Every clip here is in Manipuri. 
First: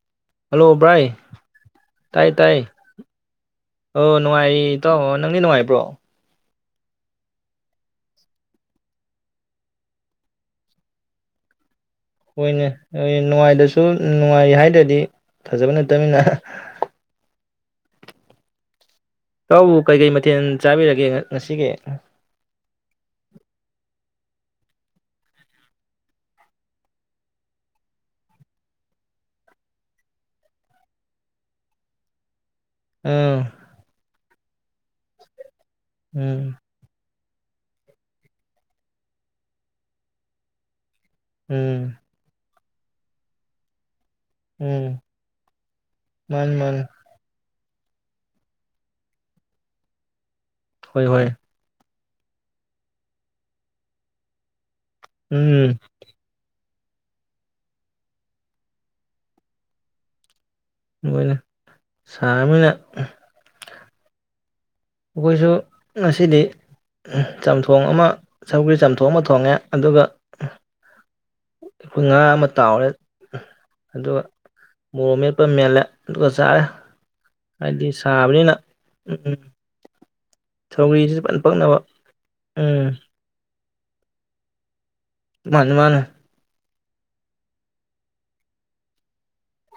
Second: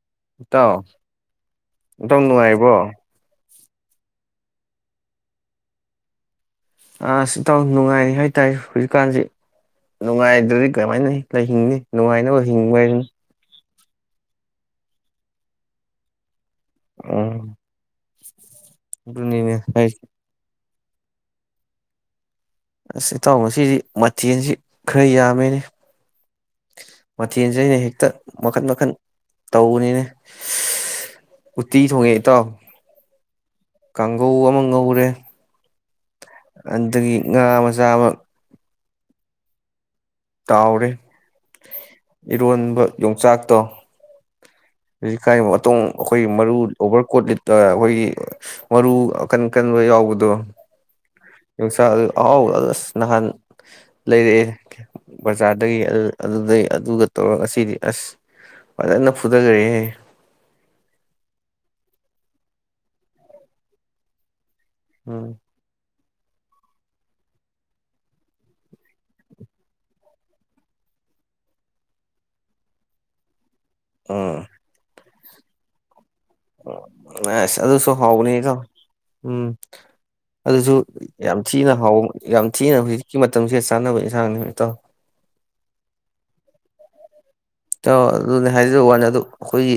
[inaudible] ꯍꯥꯂꯣ ꯏꯇꯥꯎ ꯕꯥꯏ ꯏꯇꯥꯎ ꯇꯥꯏ ꯇꯥꯏ ꯅꯨꯡꯉꯥꯏꯔꯤꯕ꯭ꯔꯣ [unintelligible] ꯅꯨꯪꯉꯥꯏꯔꯤ ꯦꯇꯥꯑꯣ ꯅꯥꯪꯗꯤ ꯅꯨꯉꯥꯏꯔꯤꯕꯔꯣ ꯏꯖ ꯏꯇꯥꯎ ꯅꯨꯉꯥꯏꯔꯤ ꯍꯥꯏꯠꯔꯦ ꯍꯧꯖꯤꯀꯅꯥꯁꯦ ꯅꯨꯪꯉꯥꯏꯠꯔꯗꯤ ꯀꯃꯥꯏꯅꯥ ꯍꯤꯪꯅꯤ ꯅꯨꯪꯉꯥꯏꯅꯕ ꯍꯤꯡꯕ ꯍꯥꯏꯗꯨꯅꯤ ꯑꯗꯨꯝ ꯅꯨꯡꯉꯥꯏ ꯍꯥꯏꯗꯔ꯭ꯗꯤ ꯐꯖꯕ ꯅꯠꯇꯕꯅꯤꯅ [unintelligible] ꯑꯗꯨꯅꯤꯅꯦ ꯑꯦꯌꯥꯑꯣꯕꯨ ꯍꯥꯏꯁꯦ ꯀꯩ ꯀꯩ ꯃꯊꯦꯜ ꯆꯕꯤꯔꯒꯦ ꯉꯁꯤꯒꯤ ꯎꯟ ꯑꯦꯌꯥꯎ ꯉꯥꯁꯤꯗꯤ ꯊꯦꯟꯁꯤ ꯈꯔꯥ ꯌꯥꯃꯦꯅꯦ ꯃꯊꯦꯟꯁꯦ ꯍꯦꯛꯇꯥ ꯃꯈꯥ ꯃꯈꯥ ꯇꯧꯕꯅꯤꯅꯦ ꯎꯇꯇꯤ ꯊꯣꯪꯒꯦ ꯑꯦꯔꯥꯑꯣ ꯎꯝ ꯀꯥꯡꯒꯧ ꯑꯃ ꯉꯧꯔꯦ ꯎꯝ ꯑꯗꯒꯤ ꯉꯥ ꯃꯆꯥ ꯑꯃꯥ ꯌꯥꯑꯣꯔꯦ ꯎꯟ [unintelligible] ꯌꯣꯡꯆꯥꯛꯇꯣ [unintelligible] [unintelligible] ꯃꯥꯅꯤ ꯃꯥꯅꯤ ꯃꯔꯨ ꯑꯀꯟ ꯑꯀꯟꯕ ꯌꯥꯑꯣꯕꯗꯣ [unintelligible] ꯍꯣꯏ ꯍꯣꯏ ꯑꯍꯥꯎꯕꯗ ꯎꯁ ꯅꯍꯥꯟ ꯂꯩꯔꯛꯑꯦ ꯎꯝ ꯕꯥꯖꯔꯗꯒꯤ ꯑꯗꯨꯗꯩꯩ ꯑꯗꯨꯒꯥ ꯇꯧꯔꯥ ꯉꯑꯁꯤꯗꯤ ꯎꯗ ꯐꯖꯅꯥ ꯐꯨ [unintelligible] ꯍꯧꯅꯦ ꯁꯔꯥꯃꯤꯅꯥ ꯎꯝ ꯑꯈꯣꯏꯁꯨ ꯉꯁꯤꯗꯤ ꯆꯝꯊꯣꯡ ꯑꯃ ꯁꯧꯒꯔ꯭ꯤ ꯆꯝꯊꯣꯟ ꯑꯃꯥ ꯊꯣꯉꯏ ꯑꯗꯨꯒꯥ ꯉꯥ ꯑꯃꯥ ꯌꯥꯑꯣꯔꯦ ꯑꯗꯣ ꯃꯣꯃꯦ ꯃꯦꯟꯂꯦ ꯎꯁ ꯑꯗꯨꯁꯨ ꯍꯥꯎꯕꯅꯤ ꯁꯥꯕꯅꯤꯅ ꯏꯇꯥꯎ ꯎꯝ ꯑꯗꯨꯁꯨ ꯁꯧꯒ꯭ꯔꯤꯁꯤ ꯐꯟ ꯌꯥꯝ ꯊꯤꯅ ꯄꯛꯅꯕ ꯍꯥꯎ ꯌꯥꯝ ꯊꯤꯅ ꯎꯝ ꯍꯧꯖꯤꯛꯀꯤ ꯃꯇꯝ [unintelligible] ꯆꯥꯟꯅꯕ ꯏꯟꯁꯥꯡꯅꯤ ꯏꯇꯥꯎ ꯃꯥꯅꯦ ꯃꯥꯅꯦ ꯏꯇꯥꯎ ꯑꯗꯨꯅꯦ ꯍꯥꯏꯖ ꯋꯥꯅꯦ ꯑꯗꯣ ꯑꯈꯣꯏ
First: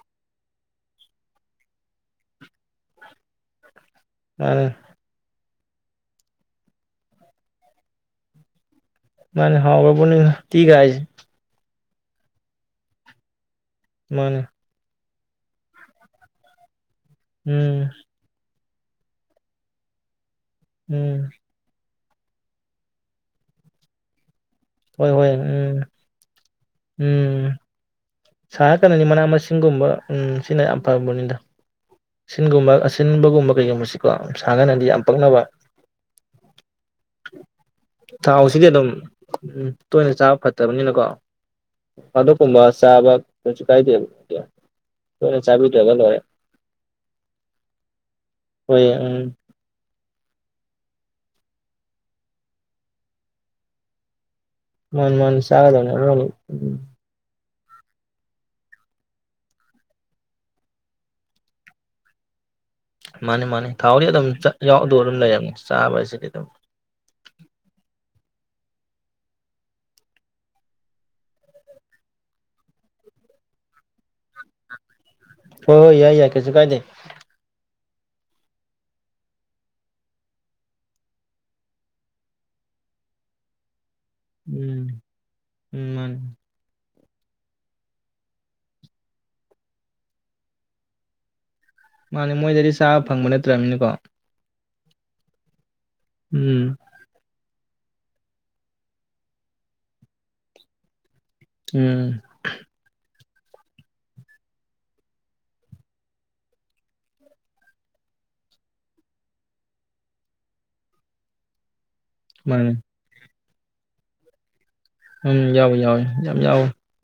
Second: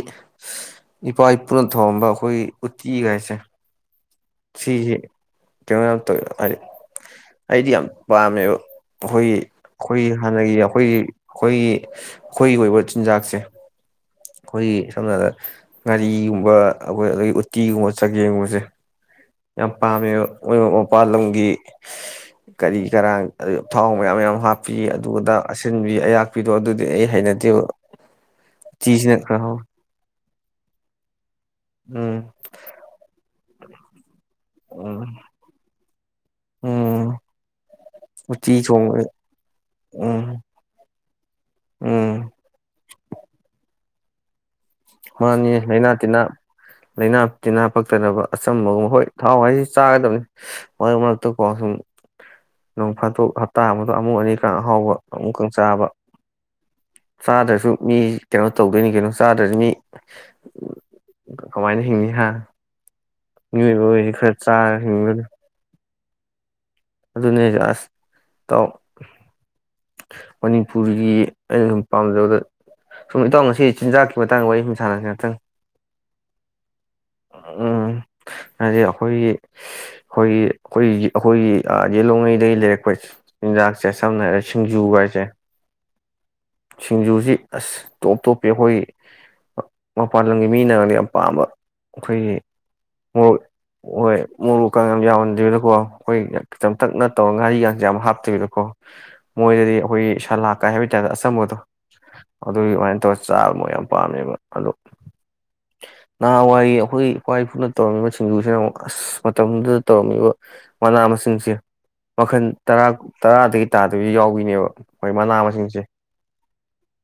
ꯏꯄꯥ ꯏꯄꯨꯅ ꯊꯣꯡꯉꯝꯕ ꯑꯈꯣꯏ ꯎꯇꯤ ꯒꯥꯏꯁꯦ ꯃꯥꯅꯦ ꯁꯤꯁꯦ ꯀꯩꯅꯣꯌꯥꯝ ꯇꯧ ꯍꯥꯏ ꯑꯩꯗꯤ ꯌꯥꯝ ꯄꯥꯝꯃꯦꯕ ꯑꯈꯣꯏꯒꯤ ꯃꯥꯅꯦ ꯑꯈꯣꯏ ꯍꯥꯎꯔꯕꯅꯤꯅ ꯍꯥꯟꯅꯒꯤ ꯑꯈꯣꯏꯒꯤ ꯎꯇꯤꯒꯥꯏꯁꯦ ꯑꯈꯣꯏꯒꯤ ꯑꯩꯈꯣꯏꯒꯤ ꯑꯣꯏꯕ ꯆꯤꯟꯖꯥꯛꯁꯦ ꯃꯥꯅꯦ ꯈꯣꯏꯒꯤ ꯁꯝꯅ ꯍꯥꯏꯔꯕꯗ ꯉꯔꯤꯒꯨꯝꯕ ꯑꯈꯣꯏ ꯑꯗꯒꯤ ꯎꯝ ꯎꯠꯇꯤꯒꯨꯝꯕ ꯆꯒꯨꯝꯕꯁꯦ ꯌꯥꯝ ꯄꯥꯃꯦꯕ ꯃꯣꯏ ꯃꯄꯥꯟ ꯎꯝ ꯂꯝꯒꯤ ꯀꯔꯤ ꯀꯔꯥꯡ ꯊꯥꯎ ꯃꯌꯥꯝ ꯌꯥꯝꯌꯥꯝ ꯍꯥꯞ ꯄꯤ ꯍꯣꯏ ꯍꯣꯏ ꯑꯗꯨꯗ ꯎꯝ ꯑꯁꯤꯟꯕꯤ ꯑꯌꯥꯛꯄꯤꯗꯣ ꯑꯗꯨꯗꯤ ꯑꯩ ꯍꯩꯅꯗꯦꯕ ꯁꯥ ꯀꯥꯟꯅꯅꯤ ꯎꯇꯤꯁꯤꯅ ꯃꯅꯥ ꯈꯔ ꯍꯥꯎꯋꯤ ꯃꯁꯤꯡꯒꯨꯝꯕ ꯎꯝ ꯁꯤꯅ ꯌꯥꯝ ꯐꯕꯅꯤꯗ ꯎꯝ ꯁꯤꯟꯒꯨꯝꯕ ꯑꯁꯤꯟꯕꯒꯨꯝꯕ [unintelligible] ꯀꯣ ꯁꯥꯒꯟꯗꯤ ꯌꯥꯝ ꯎꯝ ꯄꯛꯅꯕ ꯎꯝ ꯎꯇꯤ ꯊꯥꯎꯁꯤꯗꯤ ꯑꯗꯨꯝ ꯊꯣꯡꯕ ꯇꯣꯏꯅ ꯆꯥꯕ ꯎꯝ ꯐꯠꯇꯕꯅꯤꯅꯀꯣ ꯎꯝ ꯑꯗꯨꯒꯨꯝꯕ ꯀꯩꯁꯨ ꯀꯥꯏꯗꯦꯕ ꯇꯣꯏꯅ ꯃꯥꯅꯤ ꯂꯥꯏꯅꯥ ꯆꯥꯕꯤꯗ꯭ꯔꯒ ꯇꯤꯟꯅꯥ ꯂꯣꯏꯔꯦ ꯂꯥꯏꯅꯥ ꯇꯤꯟꯅꯥ ꯄꯛꯇꯅꯕ ꯑꯆꯝꯕꯒꯨꯝꯕ ꯍꯣꯏ ꯊꯥꯎ ꯍꯥꯏꯁꯤ ꯆꯥꯒꯗꯕꯅꯤ ꯃꯔꯛ ꯃꯔꯛꯇꯀꯣ ꯁꯨꯝ ꯅꯣꯡ ꯐꯥꯠꯇꯣꯛ ꯍꯞꯇꯥ ꯑꯃꯗ ꯑꯃꯨꯛ ꯑꯅꯤ ꯃꯥꯥꯅꯤ ꯃꯥꯥꯅꯤ ꯆꯥꯒꯗꯕꯅꯤ ꯑꯃꯅꯤ ꯆꯥꯗ꯭ꯔꯁꯨ ꯃꯤ ꯀꯩꯅꯣ ꯇꯧꯗꯣꯏꯅꯤ ꯀꯩꯅꯣ ꯆꯥꯗ꯭ꯔꯁꯨ ꯃꯤ ꯀꯃꯥꯏꯅ ꯍꯤꯡꯅꯤ ꯍꯥꯥ ꯃꯥꯅꯤ ꯃꯥꯅꯤ ꯊꯥꯎꯗꯤ ꯑꯗꯨꯝ ꯌꯥꯎꯗ ꯑꯗꯨꯝ ꯍꯤꯡꯗꯣꯏꯅꯤ ꯂꯩꯔꯝꯃꯦ ꯆꯥꯕꯁꯤ ꯗꯝ ꯑꯗꯨꯅꯦ ꯑꯁ ꯏꯇꯥꯎ ꯃꯅꯤꯄꯨꯔꯒꯤ ꯑꯩꯅ ꯁꯨꯝ ꯄꯥꯝꯖꯕꯗ ꯁꯨꯝ ꯏꯇꯥꯎ ꯉꯁꯤ ꯆꯤꯟꯖꯥꯛꯀꯤ ꯃꯇꯥꯡꯗ ꯋꯥꯔꯤ ꯁꯥꯟꯅꯁꯤ ꯉꯥꯛꯇꯪ ꯍꯣꯏ ꯍꯣꯏ ꯌꯥꯏ ꯌꯥꯏ ꯀꯩꯁꯨ ꯀꯥꯏꯗ ꯎꯝ ꯍꯥꯏꯗꯤ ꯑꯈꯣꯏꯒꯤ ꯑꯈꯣꯏꯒꯤ ꯑꯈꯣꯏ ꯑꯈꯣꯏꯒꯤ ꯌꯦꯂꯣꯡꯉꯩꯗꯒꯤ ꯂꯩꯔꯛꯄ ꯆꯤꯟꯖꯥꯛ ꯁꯦ ꯁꯝꯅꯔꯦ ꯁꯤꯡꯖꯨ ꯎꯝ ꯒꯥꯏꯁꯦ ꯎꯝ ꯃꯥꯅꯤ ꯁꯤꯡꯖꯨꯁꯤ ꯑꯁ ꯇꯣꯞ ꯇꯣꯞꯄꯤ ꯑꯩꯈꯣꯏ ꯃꯄꯥꯟ ꯂꯝꯒꯤ ꯃꯤꯅꯗ ꯌꯥꯝ ꯄꯥꯝꯕ ꯃꯥꯅꯤ ꯑꯩꯈꯣꯏꯒꯤ ꯃꯣꯏꯗꯗꯤ ꯆꯥꯕ ꯐꯪꯕ ꯅꯠꯇ꯭ꯔꯅꯤꯅꯀꯣ [unintelligible] ꯀ ꯌꯥꯝ ꯌꯥꯎꯍꯟꯗꯕꯅꯀꯣ ꯑꯩꯈꯣꯏ ꯆꯝꯇꯛꯅ ꯇꯧꯔꯒꯥ ꯉꯥꯔꯤꯒ ꯌꯥꯝ ꯍꯥꯞꯇꯣꯏꯕꯤꯗꯀꯣ ꯃꯣꯏꯗꯗꯤ ꯑꯩꯈꯣꯏꯒꯤ ꯁꯂꯥꯠꯀꯥ ꯍꯥꯌꯕꯒꯤ ꯎꯝ ꯇꯨꯄꯦꯇꯥ [unintelligible] ꯆꯥꯕ ꯃꯛ ꯌꯥꯝ ꯄꯥꯝꯃꯦꯕ ꯑꯗꯣ ꯅꯍꯥꯟꯋꯥꯏ ꯑꯩꯈꯣꯏꯒꯤ ꯏꯄꯥ ꯏꯄꯨꯅ ꯇꯧꯔꯝꯃꯤꯕ ꯁꯤꯡꯖꯨꯁꯤꯅ ꯑꯃꯨꯛ ꯑꯁ ꯃꯇꯝꯗꯨꯗ ꯇꯧꯔꯝꯃꯤꯕ ꯃꯅꯥ ꯃꯁꯤꯡꯁꯦ ꯃꯈꯟ ꯃꯥꯅꯤ ꯇꯔꯥ ꯇꯔꯥꯗꯒꯤ ꯇꯥꯗꯕꯤ ꯌꯥꯎꯏꯅꯦꯕ ꯎꯝ ꯌꯥꯎ ꯌꯥꯎ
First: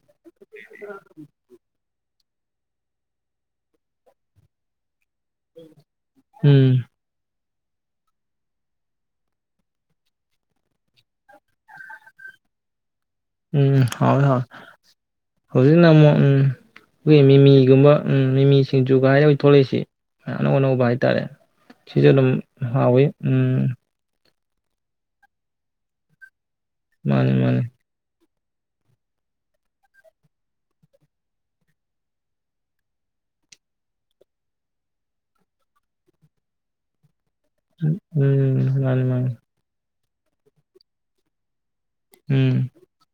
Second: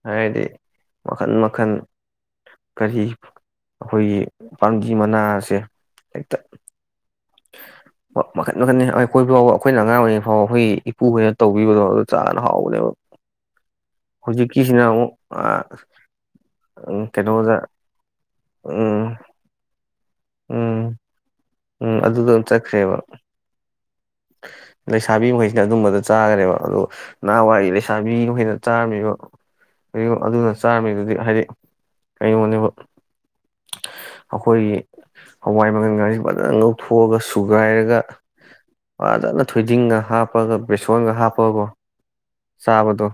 ꯍꯥꯏꯗꯤ ꯃꯈꯟ ꯃꯈꯟ ꯀꯔꯤ ꯑꯩꯈꯣꯏꯒꯤ ꯄꯥꯡꯕꯤ ꯁꯤꯁꯨ ꯃꯅꯥꯁꯦ ꯍꯦꯛꯇ ꯎꯝ ꯃꯈꯟ ꯃꯈꯟ ꯑꯩꯈꯣꯏ ꯐꯥꯎꯕ ꯑꯩꯈꯣꯏꯅ ꯑꯉꯥꯡ ꯑꯣꯏꯔꯤꯉꯩ ꯐꯥꯎꯕ ꯑꯩꯈꯣꯏ ꯏꯄꯨ ꯍꯣꯏꯅ ꯇꯧꯕꯤꯕꯗꯣ ꯑꯗꯨ ꯆꯥꯅ ꯍꯥꯎꯕꯅꯦꯕ ꯎꯝ ꯍꯣꯏꯣꯏ ꯍꯣꯏ ꯍꯧꯖꯤꯛꯀꯤꯁꯤꯅ ꯑꯃꯨꯛ ꯍꯧꯖꯤꯛꯅ ꯑꯃꯨꯛ ꯎꯝ ꯑꯩꯈꯣꯏꯒꯤ ꯀꯩꯅꯣꯗ ꯃꯤꯃꯤꯒꯨꯝꯕ ꯎꯝ ꯃꯤꯃꯤ ꯁꯤꯡꯖꯨ ꯎꯝ ꯀꯥꯏꯗ ꯊꯣꯛꯂꯛꯏꯁꯤ ꯑꯅꯧ ꯎꯝ ꯑꯅꯧꯕ ꯍꯥꯏꯇꯥꯔꯦ ꯎꯝ ꯁꯤꯖ ꯑꯗꯨꯝ ꯑꯗꯨꯗ ꯆꯠꯈ꯭ꯔꯦꯕ ꯍꯥꯎꯋꯏ ꯎꯝ ꯂꯩꯁꯥꯕꯤ ꯃꯈꯩꯁꯤꯅ ꯑꯗꯨꯝꯕꯗ ꯆꯥꯒꯅꯦꯕ ꯑꯗꯣ ꯃꯥꯅꯤ ꯃꯥꯅꯤ ꯅꯥꯍꯦꯅꯋꯥꯏ ꯂꯩꯁꯥꯕꯤ ꯑꯩꯈꯣꯏꯅ ꯆꯥꯔꯝꯃꯤꯕ ꯀ ꯑꯗꯨꯅ ꯆꯥꯔꯝꯃꯤꯗꯨꯗꯤ ꯍꯥꯏꯗꯤ ꯀꯔꯤꯒꯨꯝꯕꯅꯦꯕ ꯑꯩꯈꯣꯏꯒꯤ ꯍꯋꯥꯏ ꯃꯪꯒꯟꯒꯁꯤ ꯉꯧꯊꯣꯀꯥꯒꯥ ꯁꯨ ꯁꯨꯒꯥꯏꯔꯒ ꯎꯝ ꯃꯥꯅꯤ ꯃꯥꯅꯤ ꯐꯖꯅ ꯊꯣꯏꯗꯤꯡꯉ ꯍꯥꯞꯄꯒ ꯕꯦꯁꯣꯟꯒ ꯍꯥꯞꯄꯒꯥ ꯀꯦ ꯎꯝ ꯆꯥꯕꯗꯣ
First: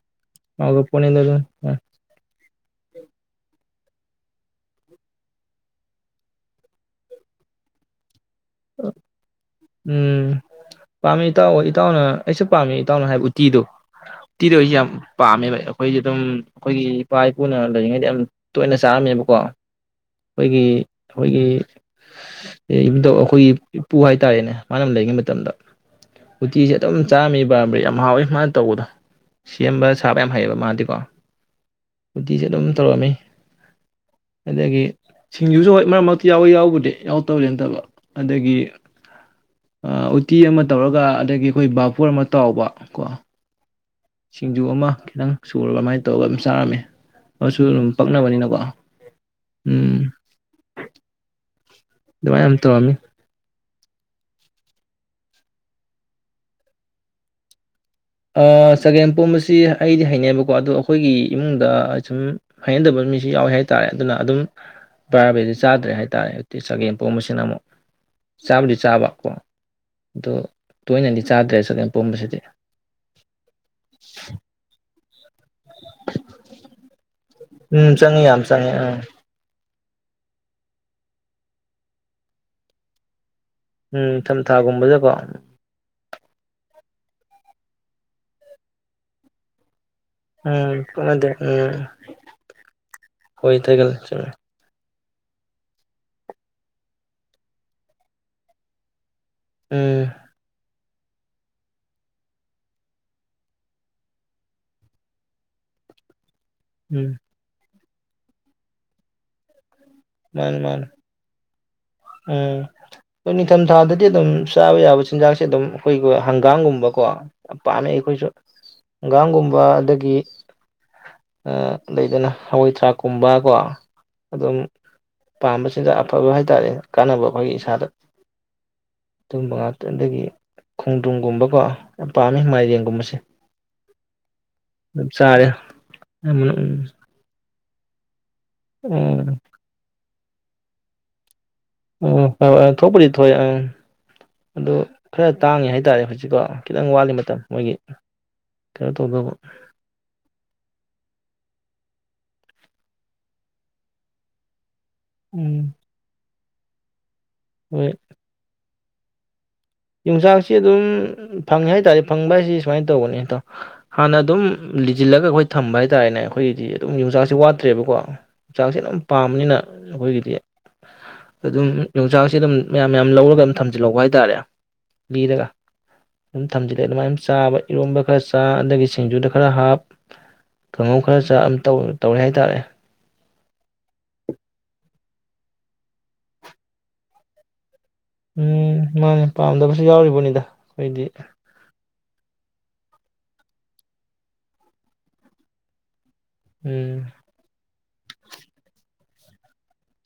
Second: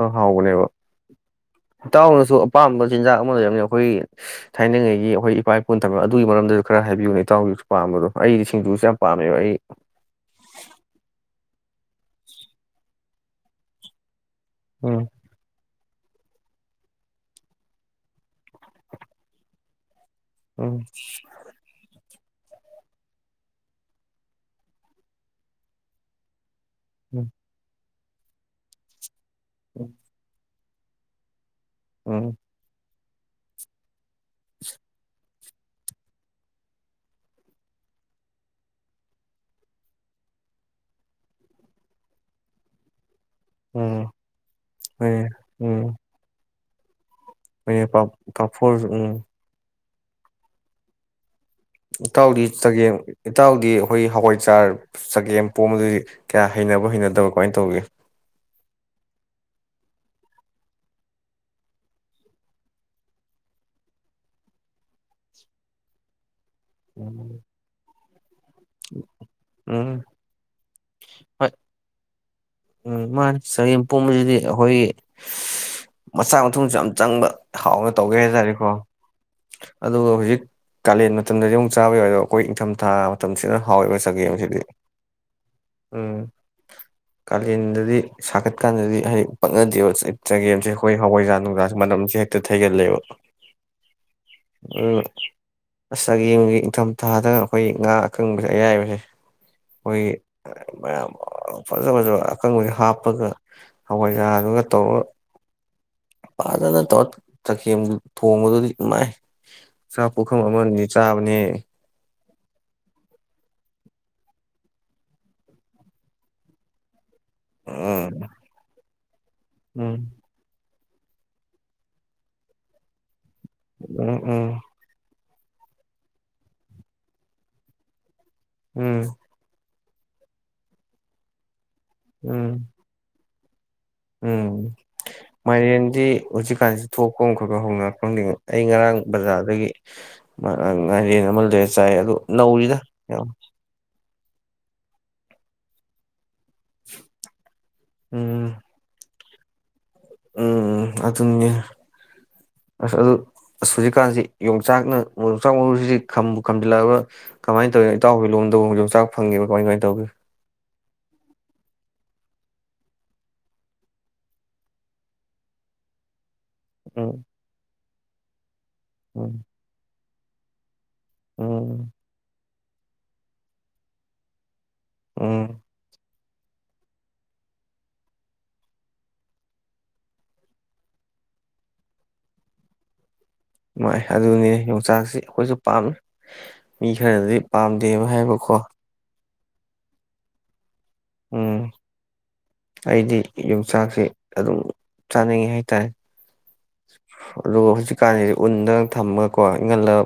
ꯑ ꯍꯥꯎꯕꯅꯦꯕ ꯍꯥꯎꯒ꯭ꯔꯄꯣꯠꯅꯤꯗ ꯑꯗꯨꯝ ꯏꯇꯥꯎꯅꯁꯨ ꯑꯄꯥꯝꯕ ꯆꯤꯟꯖꯥꯛ ꯑꯃ ꯂꯩꯔꯝꯅꯤ ꯑꯩꯈꯣꯏ ꯊꯥꯏꯅꯉꯩꯒꯤ ꯑꯩꯈꯣꯏ ꯏꯄꯥ ꯏꯄꯨꯟ ꯊꯝ ꯑꯗꯨꯒꯤ ꯃꯔꯝꯗ ꯈꯔ ꯍꯥꯏꯕꯤꯌꯨꯅꯦ ꯏꯇꯥꯎ ꯍꯧꯖꯤꯛꯁꯨꯥꯝꯕꯗꯣ ꯑꯩꯗꯤ ꯁꯤꯡꯖꯨꯁꯦ ꯌꯥꯝ ꯄꯥꯝꯃꯦꯕ ꯑꯩ ꯎꯝ ꯄꯥꯝꯃꯦ ꯏꯇꯥꯎ ꯑꯣꯏ ꯏꯇꯥꯎꯅ ꯑꯩꯁꯨ ꯄꯥꯝꯃꯦ ꯏꯇꯥꯎꯅ ꯍꯥꯏꯕ ꯎꯇꯤꯗꯣ ꯎꯠꯇꯤꯗꯨ ꯑꯩ ꯌꯥꯝ ꯎꯝ ꯄꯥꯝꯃꯦꯕꯥ ꯑꯩꯈꯣꯏꯗꯤ ꯑꯗꯨꯝ ꯑꯩꯈꯣꯏꯒꯤ ꯏꯄꯥ ꯏꯄꯨꯅ ꯂꯩꯔꯤꯉꯩꯗ ꯑꯗꯨ ꯇꯣꯏꯅ ꯆꯥꯔꯝꯃꯦꯕꯀꯣ ꯑꯩꯈꯣꯏꯒꯤ ꯎꯝ ꯑꯩꯈꯣꯏꯒꯤ ꯏꯕꯨꯗꯧ ꯑꯩꯈꯣꯌꯒꯤ ꯑꯦꯄꯨꯍꯥꯏ ꯇꯥꯏꯅꯦ ꯃꯥꯅ ꯂꯩꯉꯩ ꯃꯇꯝꯗ ꯎꯇꯤꯁꯦ ꯑꯗꯨꯝ ꯎꯝ ꯆꯥꯝꯃꯤ ꯄꯥꯝꯕ꯭ꯔ ꯌꯥꯝ ꯍꯥꯎꯏ ꯃꯥꯅ ꯇꯧꯕꯗꯣ ꯁꯦꯝꯕ ꯁꯥꯕ ꯌꯥꯝ ꯍꯩꯌꯦꯑꯕ ꯃꯥ ꯀꯣ ꯁꯨꯇꯤꯁꯦ ꯑꯗꯨꯝ ꯇꯧꯔꯝꯃꯤ ꯑꯗꯒꯤ ꯁꯤꯡꯖꯨꯁꯨ ꯍꯣꯏ ꯃꯔꯛ ꯃꯔꯛꯇ ꯌꯥꯎꯋꯦ ꯌꯥꯎꯕꯗꯤ ꯌꯥꯎꯗꯕꯗꯤ ꯅꯠꯇꯕ ꯑꯗꯒꯤ ꯎꯇꯤ ꯑꯃ ꯇꯧꯔꯒ ꯑꯗꯒꯤ ꯑꯩꯈꯣꯏ ꯕꯥꯄꯣꯔ ꯑꯃ ꯇꯥꯎꯕ ꯀꯣ ꯎꯝ ꯁꯤꯡꯖꯨ ꯑꯃ ꯎꯝ ꯈꯤꯇꯪ ꯁꯨꯔꯕ ꯑꯗꯨꯃꯥꯏꯅ ꯇꯧꯔꯒ ꯑꯝ ꯆꯥꯔꯝꯃꯦ ꯑꯗꯨꯁꯨ ꯍꯣꯋꯦ ꯑꯗꯨꯝ ꯄꯥ ꯄꯛꯅꯕꯅꯤꯅꯀꯣ ꯄꯥꯐꯣꯔꯁꯨ ꯎꯝ ꯎꯝ ꯏꯇꯥꯎꯗꯤ ꯑꯗꯨꯃꯥꯏꯅ ꯑꯗꯨꯝ ꯇꯧꯔꯝꯃꯤ ꯆꯒꯦꯝ ꯏꯇꯥꯎꯗꯤ ꯑꯈꯣꯏꯒꯤ ꯍꯋꯥꯏꯖꯥꯔ ꯆꯒꯦꯝꯄꯣꯝꯕꯗꯨꯗꯤ ꯀꯌꯥ ꯍꯩꯅꯕ꯭ꯔꯣ ꯍꯩꯅꯗꯕꯢꯔꯣ ꯀꯃꯥꯏ ꯇꯧꯒꯦ ꯑꯥ ꯆꯒꯦꯝꯄꯣꯝꯕꯁꯤ ꯑꯩꯗꯤ ꯍꯩꯅꯩꯌꯦꯕꯀꯣꯑꯗꯣ ꯑꯈꯣꯏꯒꯤ ꯏꯃꯨꯡꯗ ꯁꯨꯝ ꯍꯩꯅꯗꯕ ꯃꯤꯁꯨ ꯌꯥꯎꯋꯦ ꯍꯥꯏꯇꯥꯔꯦ ꯑꯗꯨꯅ ꯑꯗꯨꯝ [unintelligible] ꯆꯥꯗ꯭ꯔꯦ ꯍꯥꯏꯇꯥꯔꯦ꯫ ꯆꯒꯦꯝꯄꯣꯝꯕ ꯁꯤꯅ ꯑꯃꯨꯛ ꯆꯥꯕꯨꯗꯤ ꯆꯥꯕ ꯀꯣ ꯎꯝ ꯑꯗꯣ ꯇꯣꯏꯅꯗꯤ ꯍꯣꯏ ꯆꯥꯗ꯭ꯔꯦ ꯆꯒꯦꯝꯄꯣꯝꯕꯁꯤꯗꯤ ꯎꯝ ꯃꯥꯅꯤ ꯆꯒꯦꯝꯄꯣꯝꯕ ꯁꯤꯗꯤ ꯑꯈꯣꯏꯒꯤ [unintelligible] ꯃꯆꯥꯛ ꯃꯊꯨꯝꯁꯨ ꯌꯥꯝ ꯆꯥꯕ ꯍꯥꯎꯅ ꯎꯝ ꯇꯧꯒꯦ ꯆꯪꯉꯤ ꯍꯥꯏ ꯌꯥꯝ ꯇꯥꯗꯤ ꯀꯣ ꯆꯪꯉꯤ ꯎꯝ ꯑꯗꯨꯒ ꯍꯧꯖꯤꯛ ꯀꯥꯂꯦꯟ ꯃꯇꯝꯗꯗꯤ ꯑꯃꯨꯛ ꯆꯥꯕ [unintelligible] ꯑꯈꯣꯏ ꯏꯪꯊꯝꯊꯥ ꯇꯝꯁꯤꯅ ꯍꯥꯎꯋꯦꯕ ꯎꯝ ꯆꯒꯦꯝ ꯁꯤꯗꯤ ꯅꯤꯡꯊꯝꯊꯥꯒꯨꯝꯕꯗꯀꯣ ꯎꯝ ꯀꯥꯂꯦꯟꯗꯗꯤ ꯁꯥꯒꯠꯀꯥꯟꯗꯗꯤ ꯍꯥꯏꯗꯤ ꯄꯛꯅꯗꯦꯕ ꯆꯒꯦꯝꯁꯦ ꯎꯝ ꯑꯈꯣꯏ ꯀꯣꯟꯅꯗꯦ ꯍꯋꯥꯏꯖꯥꯔ ꯅꯨꯡꯖꯥꯔꯁꯦ ꯎꯝ ꯃꯅꯝꯁꯦ ꯍꯦꯛꯇ ꯊꯩꯒꯜꯂꯦꯕ ꯍꯣꯏ ꯊꯩꯒꯜꯂꯦ ꯆꯨꯝꯃꯦ ꯎꯝ ꯑꯁ ꯆꯒꯦꯝꯒꯤ ꯏꯪꯊꯝꯊꯥꯗ ꯑꯈꯣꯏꯒꯤ ꯉꯥ ꯑꯀꯪꯕ ꯑꯌꯥꯏꯕꯁꯦ ꯎꯝ ꯑꯈꯣꯏꯒꯤ ꯃꯌꯥꯝ ꯐꯖ ꯐꯖꯕ ꯑꯀꯪꯕ ꯍꯥꯞꯄꯒ ꯍꯋꯥꯏꯖꯥꯔ ꯗꯨꯒ ꯇꯧꯔꯒ ꯐꯥꯖꯅ ꯇꯧꯔ ꯎꯝ ꯆꯒꯦꯝ ꯊꯣꯡꯕꯗꯨꯗꯤ ꯏꯃꯥꯏ ꯆꯥꯛ ꯄꯨꯈꯝ ꯑꯃꯅꯤ ꯆꯥꯕꯅꯦ ꯑꯥ ꯗꯣ ꯅꯤꯡꯊꯝꯊꯥꯗꯗꯤ ꯑꯗꯨꯝ ꯆꯥꯕ ꯌꯥꯔ ꯆꯤꯟꯖꯥꯛꯁꯦ ꯑꯗꯨꯝ ꯑꯈꯣꯏ ꯍꯪꯒꯥꯝ ꯒꯨꯝꯕꯁꯦ ꯀꯣ ꯌꯥꯝ ꯄꯥꯝꯃꯦ ꯎꯝ ꯑꯩꯈꯣꯏꯁꯨ ꯍꯪꯒꯥꯝ ꯒꯨꯝꯕ ꯎꯝ ꯑꯗꯒꯤ ꯎꯝ ꯂꯩꯗꯅ ꯍꯋꯥꯏꯊ꯭ꯔꯥꯛ ꯀꯨꯝꯕ ꯀꯣ ꯎꯝ ꯎꯝ ꯑꯗꯨꯝ ꯄꯥꯟꯕ ꯆꯤꯟꯖꯥꯛ ꯑꯐꯕ ꯍꯥꯏꯇꯥꯔꯦ ꯀꯥꯟꯅꯕ ꯑꯈꯣꯏꯒꯤ ꯏꯁꯥꯗ ꯎꯝ꯫ ꯑꯗꯨꯝꯕ ꯉꯥꯛꯇ ꯑꯗꯒꯤ ꯈꯣꯡꯗ꯭ꯔꯨꯝꯒꯨꯝꯕ ꯀꯣ ꯌꯥꯝ ꯄꯥꯝꯃꯤ ꯎꯝ ꯃꯥꯏꯔꯦꯟꯒꯨꯝꯕꯁꯦ ꯎꯝ ꯑꯗꯨꯝ ꯆꯥꯔꯦ ꯃꯥꯏꯔꯦꯟꯗꯤ ꯑꯌꯥꯝꯕꯅ ꯍꯨꯖꯤꯛꯀꯥꯟꯖꯤ ꯊꯣꯛꯄꯃꯈꯛ [unintelligible] ꯑꯩ ꯉꯔꯥꯡ ꯎꯝ ꯕꯖꯥꯔꯗꯒꯤ [unintelligible] ꯎꯝ ꯍꯣꯏ ꯍꯣꯏ ꯅꯧꯔꯤꯗ ꯊꯣꯛꯄꯨꯗꯤ ꯌꯥꯝ ꯊꯣꯛꯑꯦ ꯑꯪ ꯑꯗꯣ ꯈꯔ ꯇꯥꯡꯉꯤ ꯍꯥꯏꯇꯥꯔꯦ ꯍꯧꯖꯤꯛ ꯁꯤꯗꯣ ꯈꯤꯇꯪ ꯋꯥꯠꯂꯤ ꯃꯇꯝ ꯃꯣꯏꯒꯤ ꯀꯩꯅꯣ ꯇꯧꯗꯧꯕ ꯎꯝ- ꯎꯝ- ꯑꯗꯨꯅꯦ ꯑꯁ ꯑꯗꯣ ꯑꯁ ꯍꯧꯖꯤꯛꯀꯥꯟꯖꯦ ꯌꯣꯡꯆꯥꯛ ꯆꯥꯛꯅ ꯌꯣꯡꯆꯥꯛ ꯎꯝ ꯃꯔꯨꯖꯤ ꯈꯝꯕ ꯂꯧꯁꯤꯟꯕ ꯉꯝꯗꯕ ꯀꯃꯥꯏ ꯍꯣꯏ ꯇꯧꯏꯅꯣ ꯏꯇꯥꯎꯒꯤ ꯂꯣꯟꯗꯨꯕꯣ ꯌꯣꯡꯆꯥꯛ ꯏꯇꯥꯎ ꯐꯪꯉꯦꯕ ꯀꯃꯥꯏ ꯀꯃꯥꯏ ꯇꯧꯒꯦ ꯎꯝ- ꯐꯪꯉꯦ ꯍꯥꯏꯇꯥꯔꯦ ꯐꯪꯕ ꯍꯥꯏꯖꯦ ꯁꯨꯃꯥꯏ ꯇꯧꯕꯅꯤ ꯏꯇꯥꯎ ꯍꯥꯟꯅ ꯑꯗꯨꯝ ꯂꯤꯖꯤꯜꯂꯒ ꯑꯈꯣꯏ ꯊꯝꯕ ꯍꯥꯏꯇꯥꯔꯦꯅꯦ ꯑꯈꯣ ꯑꯩꯈꯣꯏꯒꯤꯗꯤ ꯑꯗꯨꯝ ꯎꯝ ꯌꯣꯡꯆꯥꯛꯁꯦ ꯋꯥꯠꯇ꯭ꯔꯦꯕꯀꯣ ꯆꯥꯡꯁꯦ ꯑꯗꯨꯝ ꯎꯝ ꯄꯥꯝꯅꯤꯅ ꯑꯈꯣꯏꯒꯤ ꯇꯥꯕ ꯉꯝꯗꯕ ꯑꯗꯨꯝ ꯎꯝ ꯌꯣꯡꯆꯥꯛꯁꯦ ꯑꯗꯨꯝ ꯃꯌꯥꯝ ꯃꯌꯥꯝ ꯂꯧꯔꯒ ꯑꯝ ꯊꯝꯖꯤꯜꯍꯧꯕ ꯍꯥꯏꯇꯥꯔꯦ ꯎꯝ ꯏꯔꯒ ꯑꯗꯨꯝ ꯊꯝꯖꯤꯜꯂꯦ ꯑꯗꯨꯃꯥꯏ ꯑꯗꯨꯝ ꯆꯥꯕ ꯏꯔꯣꯟꯕ ꯈꯔ ꯆꯥ ꯑꯗꯒꯤ ꯁꯤꯡꯖꯨꯗ ꯈꯔ ꯍꯥꯞ ꯀꯥꯡꯍꯧ ꯈꯔ ꯆꯥ ꯑꯝ ꯇꯧ ꯇꯧꯔꯦ ꯍꯥꯏ ꯇꯥꯔꯦ ꯅꯨꯡꯉꯥꯏ ꯑꯗꯨꯅꯤꯅꯦ ꯌꯣꯡꯆꯥꯛꯁꯤ ꯑꯈꯣꯏꯖꯨ ꯄꯥꯝꯃꯤ ꯃꯤ ꯈꯔꯅꯗꯤ ꯄꯥꯝ ꯎꯝ ꯃꯥꯟꯅꯤ ꯄꯥꯝꯗꯕꯁꯨ ꯌꯥꯎꯔꯤ ꯄꯣꯠꯅꯤꯗ ꯑꯩꯗꯤ ꯎꯝ ꯑꯩꯗꯤ ꯌꯣꯡꯆꯥꯛꯁꯤ ꯑꯗꯨꯝ ꯆꯥꯅꯤꯡꯉꯤ ꯍꯥꯏꯇꯥꯏ ꯎꯝ ꯑꯗꯨꯕꯣ ꯍꯨꯖꯤꯛ ꯈꯥꯡꯉꯤꯖꯦ ꯎꯟꯗꯒ ꯊꯝꯃꯒ ꯀꯣ ꯏꯪꯍꯜꯂꯒ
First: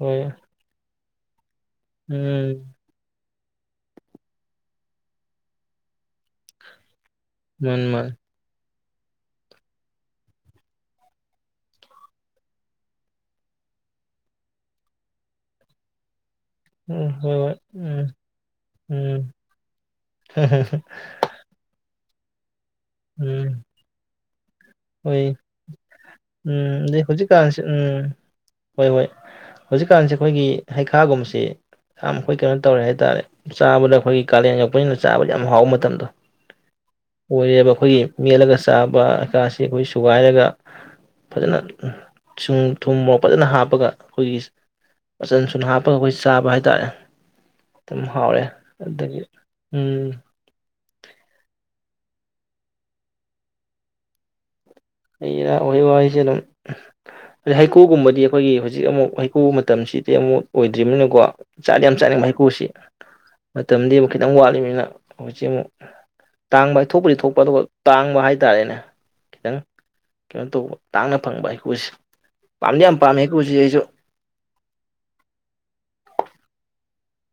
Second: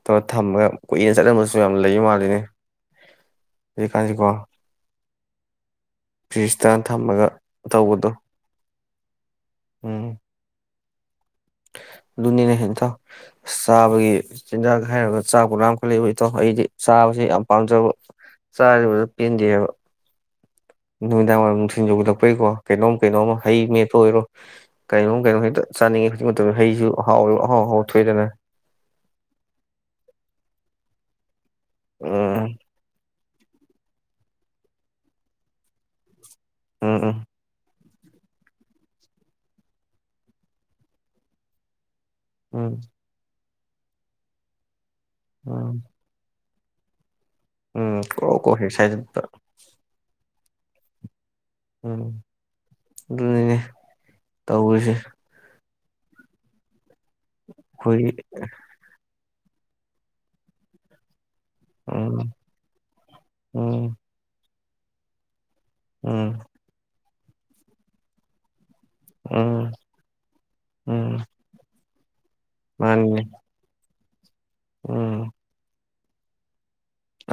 ꯍꯣꯏ ꯇꯣꯛꯑꯣ ꯊꯝꯃꯒ ꯀꯨꯏꯅ ꯁ ꯆꯠꯂꯝꯃꯁ ꯌꯥꯝ ꯂꯩꯕ ꯃꯥꯜꯂꯤꯅꯦ ꯎꯝ ꯑꯩꯅ ꯈꯜꯂꯤꯁꯤ ꯀꯣ [unintelligible] ꯐꯝꯃꯒ ꯃꯥꯅꯤ ꯊꯧꯕꯗꯨ ꯃꯥꯅꯤ ꯎꯝ ꯑꯗꯨꯅꯤꯅꯦ ꯍꯦꯟꯊꯧ ꯆꯥꯕꯒꯤ ꯆꯤꯟꯖꯥꯛ ꯍꯥꯏꯔꯨꯔꯒ ꯆꯥꯛꯄꯨ ꯂꯥꯝꯈꯠꯂꯛꯑꯦꯕꯣ ꯏꯇꯥꯎ ꯑꯩꯗꯤ ꯎꯝ ꯆꯥꯕꯕꯁꯤ ꯍꯣꯏ ꯌꯥꯝ ꯍꯣꯏ ꯄꯥꯝꯖꯕ ꯎꯝ ꯆꯥꯔꯤꯒꯩ ꯎꯝ ꯄꯦꯟꯗꯦꯕ ꯅꯨꯃꯤꯗꯥꯡꯋꯥꯏꯔꯝ ꯅꯨꯡꯊꯤꯜ ꯌꯧꯕꯗ ꯍꯣꯏꯀꯣ ꯀꯩꯅꯣꯝ ꯀꯩꯅꯣꯝꯃ ꯎꯝ ꯍꯩ ꯃꯦꯠꯇ ꯑꯣꯏꯔꯣ ꯀꯩꯅꯣꯝ ꯍꯣꯏ ꯀꯩꯅꯣꯝ ꯍꯦꯛꯇ ꯆꯥꯅꯤꯡꯉꯤ ꯍꯧꯖꯤꯛ ꯃꯇꯝꯗ ꯎꯝ ꯍꯩꯁꯨ ꯑꯗꯩ ꯑꯍꯥꯎ ꯍꯧꯖꯤꯛꯀꯥꯟꯁꯦ ꯑꯍꯥꯎ ꯑꯍꯥꯎ ꯎꯝ ꯊꯣꯛꯏꯗꯅ ꯍꯣꯏ ꯍꯣꯏ ꯍꯧꯖꯤꯛꯀꯥꯟꯁꯦ ꯑꯩꯈꯣꯏꯒꯤ ꯍꯩꯈꯥꯒꯨꯝꯕꯁꯤ ꯌꯥꯝ ꯑꯩꯈꯣꯏ ꯎꯝ ꯀꯩꯅꯣ ꯇꯧꯔꯦ ꯍꯥꯏꯇꯥꯔꯦ ꯆꯥꯕꯗ ꯑꯩꯈꯣꯏꯒꯤ ꯀꯥꯂꯦꯟ ꯌꯧꯛꯄꯅꯤꯅ ꯆꯥꯕꯗ ꯌꯥꯝ ꯍꯥꯎꯕ ꯃꯇꯝꯗꯣ ꯎꯝ ꯑꯣꯏꯔꯦꯕ ꯑꯩꯈꯣꯏꯒꯤ ꯃꯦꯠꯂꯒ ꯁꯥꯥꯕ ꯑꯀꯥꯁ ꯁꯤ ꯑꯩꯈꯣꯏ ꯁꯨꯒꯥꯏꯔꯒ ꯐꯖꯅ ꯨꯁꯨꯡ ꯎꯝ ꯊꯨꯝ ꯃꯣꯔꯣꯛ ꯐꯖꯅ ꯍꯥꯞ ꯍꯥꯞꯄꯒ ꯑꯩꯈꯣꯏꯒꯤ ꯃꯆꯟ ꯁꯨꯅ ꯎꯝ ꯍꯥꯞꯄꯒ ꯑꯩꯈꯣꯏ ꯆꯥꯕ ꯍꯥꯏ ꯇꯥꯛꯑꯦ ꯎꯝ ꯑꯗꯨꯝ ꯀ꯭ꯔꯣꯛ ꯍꯥꯎꯋꯦ ꯀ꯭ꯔꯣꯛ ꯍꯦꯛ ꯑꯗꯨꯗꯒꯤ ꯁꯥꯏꯗꯠꯄ ꯎꯝ ꯎꯝ ꯑꯗꯨꯅꯤꯅꯦ ꯇꯧꯔꯤꯁꯦ ꯍꯩ ꯔꯥ ꯎꯍꯩ ꯋꯥꯍꯩ ꯁꯤ ꯑꯗꯨꯝ ꯑꯗꯩ ꯍꯩꯀꯨꯒꯨꯝꯕꯗꯤ ꯑꯩꯈꯣꯏꯒꯤ ꯍꯧꯖꯤꯛ ꯑꯃꯨꯛ ꯍꯩ ꯀꯨ ꯃꯇꯝꯁꯤꯗꯤ ꯑꯃꯨꯛ ꯑꯣꯏꯗ꯭ꯔꯤꯕꯅꯀꯣ ꯆꯥꯗꯤ ꯌꯥꯝ ꯆꯥꯅꯤꯡꯕ ꯎꯝ ꯍꯩꯀꯨꯁꯤ ꯃꯇꯝꯗꯤ ꯎꯝ ꯑꯃꯨꯛ ꯈꯤꯇꯪ ꯋꯥꯠꯂꯤ ꯍꯧꯖꯤꯛ ꯑꯃꯨꯛ ꯎꯝ ꯇꯥꯡꯕ ꯊꯣꯛꯄꯗꯤ ꯊꯣꯛ ꯄ ꯑꯗꯨꯒ ꯇꯥꯡꯕ ꯍꯥꯏꯇꯥꯔꯦꯅꯦ ꯈꯤꯇꯪ ꯎꯝ ꯀꯩꯅꯣ ꯇꯧꯕ ꯎꯝ ꯇꯥꯡꯅ ꯐꯪꯕ ꯍꯩꯀꯨꯁꯦ ꯄꯥꯝꯗꯤ ꯌꯥꯝ ꯄꯥꯝꯃꯦ ꯃꯥꯅꯤꯅꯦ ꯍꯩꯀꯨꯁꯤ ꯑꯩꯁꯨ ꯎꯝ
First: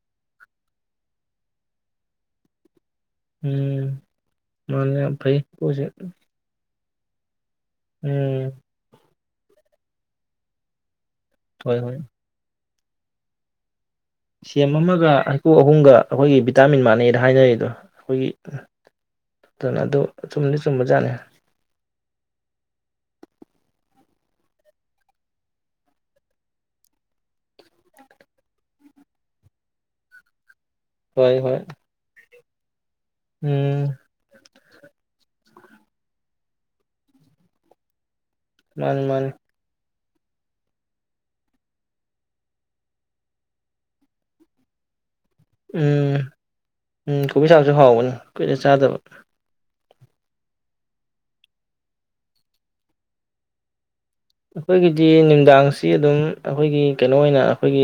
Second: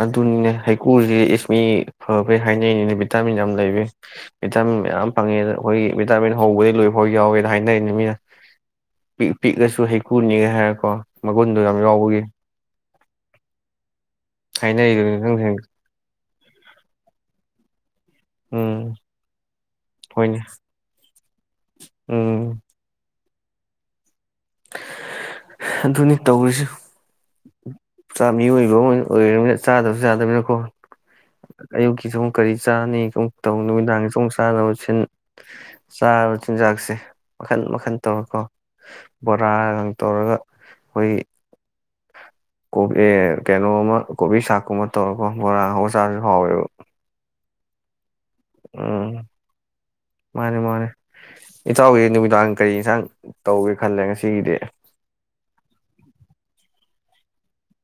ꯑꯗꯨꯅꯤꯅꯦ ꯍꯩꯀꯨꯁꯦ ꯏꯁ ꯃꯤ ꯐꯕꯩ ꯍꯥꯏꯅꯩꯅꯤꯅꯦ ꯚꯤꯇꯥꯃꯤꯟ ꯌꯥꯝ ꯂꯩꯕꯤ ꯎꯝ ꯚꯤꯇꯥꯃꯤꯟ ꯃꯥꯅꯦ ꯌꯥꯝꯌꯥꯝ ꯌꯥꯝ ꯐꯩ ꯐꯪꯉꯦ ꯍꯩꯀꯨꯁꯦ ꯑꯩꯈꯣꯏꯒꯤ ꯚꯤꯇꯥꯃꯤꯟ ꯍꯧꯕꯗꯒꯤ ꯂꯣꯏ ꯍꯎꯦ ꯍꯥꯏꯅꯔꯤꯅꯤ ꯃꯤꯅ ꯎꯝ ꯄꯤ ꯄꯤꯛꯑꯁꯨ ꯍꯦꯛꯣꯏꯅꯤꯉꯦꯍꯦꯔꯀꯣ ꯃꯒꯨꯟꯗꯨꯣ ꯌꯥꯝ ꯍꯣꯏ ꯍꯣꯏ ꯌꯥꯎꯕꯒꯤ ꯁꯦꯝ ꯑꯃꯒ ꯍꯥꯏꯅꯩꯗꯨꯅꯤ ꯍꯩꯀꯨ ꯈꯪꯁꯦꯡ ꯑꯍꯨꯝꯒ ꯑꯩꯈꯣꯏꯒꯤ ꯚꯤꯇꯥꯃꯤꯟ ꯃꯥꯟꯅꯩꯗ ꯍꯥꯏꯅꯔꯤꯗꯣ ꯑꯩꯈꯣꯏꯒꯤ ꯎꯝ ꯑꯗꯨꯅ ꯑꯗꯨ ꯍꯣꯏꯅꯦ ꯆꯨꯝꯗꯤ ꯆꯨꯝꯕꯖꯥꯠꯅꯤ ꯎꯝ ꯑꯗꯨꯅꯤ ꯇꯧꯔꯤꯁꯤ ꯃꯤꯑꯣꯏꯕ ꯑꯃ ꯑꯣꯏꯅ ꯑꯣꯏꯅꯤꯅ ꯆꯥꯗꯕꯁꯨ ꯌꯥꯥꯗꯕꯅꯤꯅꯀꯣ ꯍꯣꯏ ꯍꯣꯏ ꯑꯌꯨꯀꯤꯁꯨ ꯀꯔꯤ ꯆꯅꯤ ꯁꯨꯝ ꯇꯧ ꯎꯝ ꯅꯨꯃꯤꯗꯥꯡ ꯆꯨꯝ ꯆꯥꯅꯕ ꯁꯤꯟ ꯆꯥꯔꯕ ꯆꯤꯟꯖꯥꯛꯁꯦ ꯃꯈꯟ ꯃꯈꯟ ꯇꯧꯔꯦꯀꯣ ꯃꯥꯅꯤ ꯃꯥꯅꯤ ꯕꯣꯔꯥ ꯇꯧꯔꯒ ꯑꯩꯈꯣꯏꯒꯤ [unintelligible] ꯀꯩꯅꯣꯃ ꯀꯣꯕꯤ ꯁꯥꯀꯃ ꯇꯧꯔꯛ [unintelligible] ꯕꯣꯔꯥ ꯑꯣ ꯎꯝ ꯆꯥꯁꯨ ꯍꯥꯎꯋꯦꯕ ꯎꯝ ꯀꯣꯕꯤ ꯆꯥꯁꯨ ꯍꯥꯎꯅꯤ ꯀꯨꯏꯅ ꯆꯥꯗꯕ ꯃꯥꯅꯤ ꯃꯥꯅꯤ ꯏꯆꯥꯎꯒꯤ ꯅꯨꯃꯤꯗꯥꯡ ꯀꯔꯤ ꯏꯟꯁꯥꯡ ꯇꯧꯒꯦ ꯀꯅꯂꯦ ꯑꯩꯈꯣꯏꯒꯤꯗꯤ ꯃꯤꯗꯥꯡꯁꯤ ꯑꯗꯨꯝ ꯑꯩꯈꯣꯏꯒꯤ ꯀꯩꯅꯣ ꯑꯣꯏꯅ ꯑꯩꯈꯣꯏꯒꯤ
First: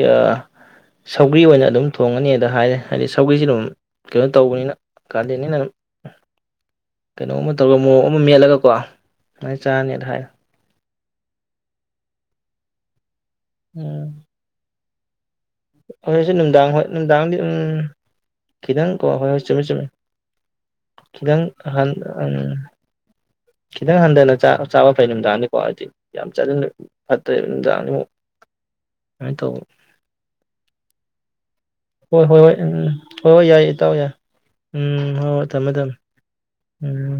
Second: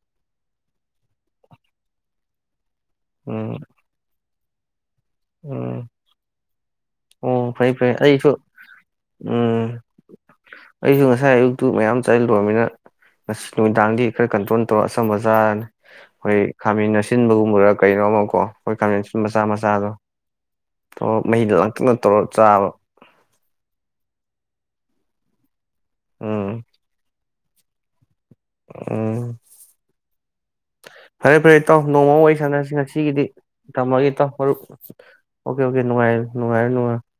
ꯁꯧꯒ꯭ꯔꯤ ꯑꯣꯏꯅ ꯑꯗꯨꯝ ꯊꯣꯡꯉꯅꯤ ꯑꯗ ꯍꯥꯏꯔꯦ ꯍꯥꯏꯗꯤ ꯁꯧꯒꯔ꯭ꯤꯁꯤ ꯎꯝ ꯑꯗꯨꯝ ꯀꯩꯅꯣ ꯇꯧꯕꯅꯤꯅ ꯀꯥꯂꯦꯟꯅꯤꯅ ꯎꯝ ꯀꯩꯅꯣꯝ ꯑꯣ ꯑꯃ ꯐꯩ ꯇꯧꯔꯒ ꯐꯩ ꯃꯣꯔꯣꯛ ꯑꯃ ꯑꯩꯁꯨ ꯃꯦꯠꯂꯒꯀꯣ ꯁꯨꯃꯥꯏꯅ ꯎꯝ ꯆꯥꯔꯅꯤꯅ ꯍꯥꯏ ꯑꯩꯁꯨ ꯉꯁꯥꯏ ꯑꯌꯨꯛꯇꯨ ꯃꯌꯥꯝ ꯆꯠꯂꯨꯨꯔꯃꯤꯅ ꯉ ꯅꯨꯃꯤꯗꯥꯡꯗꯤ ꯎꯝ ꯈꯔ ꯀꯟꯇ꯭ꯔꯣꯜ [unintelligible] ꯃꯆꯥ ꯍꯧꯖꯤꯛꯁꯨ ꯑꯩꯈꯣꯏ ꯅꯨꯡꯗꯥꯡ ꯍꯣꯏ ꯈꯥꯃꯦꯟ ꯅꯨꯡꯗꯥꯡꯗꯤ ꯑꯁꯤꯟꯕꯒꯨꯝꯕꯔꯥ ꯎꯝ ꯀꯩꯅꯣ ꯑꯃꯀꯣ ꯑꯩꯈꯣꯏ ꯈꯤꯇꯪ ꯈꯥꯃꯦꯟ ꯀꯣ ꯑꯁꯤꯟꯕ ꯍꯣꯏ ꯃꯆꯥ ꯍꯣꯏ ꯆꯨꯝꯃꯦ ꯆꯨꯝꯃꯦ ꯃꯆꯥꯗꯣ [unintelligible] ꯈꯤꯇꯪ ꯃꯍꯤꯗ‌ꯣ ꯂꯥꯡꯇꯛꯅ ꯇꯧꯔ ꯆꯥꯕ ꯈꯤꯗꯪ ꯍꯟꯗꯅ ꯆꯥꯕ ꯐꯩ ꯅꯨꯡꯗꯥꯡꯗꯤ [unintelligible] [unintelligible] [unintelligible] ꯎꯝ ꯅꯨꯡꯅꯥꯡꯗꯤꯃꯨꯛ ꯎꯝ ꯐꯔꯦ ꯐꯔꯦ ꯇꯥꯎ ꯅꯣꯡꯃ ꯍꯣꯏ ꯋꯥꯔꯤ ꯍꯣꯏ ꯍꯣꯏ ꯁꯥꯟꯅꯔꯁꯤ ꯎꯝ ꯉꯁꯤꯒꯤꯗꯤ ꯍꯣꯏ ꯍꯣꯏ ꯌꯥꯏ ꯊꯝꯃꯒꯦ ꯌꯥꯏ ꯏꯇꯥꯎ ꯃꯔꯨꯞ ꯎꯝ ꯍꯣꯏ ꯍꯣꯏ ꯑꯣꯀꯦ ꯊꯝꯃꯦ ꯑꯣꯀꯦ ꯊꯝꯃꯦ ꯅꯨꯡꯉꯥꯏꯔ ꯅꯨꯡꯉꯥꯏꯔꯣ ꯅꯨꯡꯉꯥꯏꯔꯣ ꯎꯝ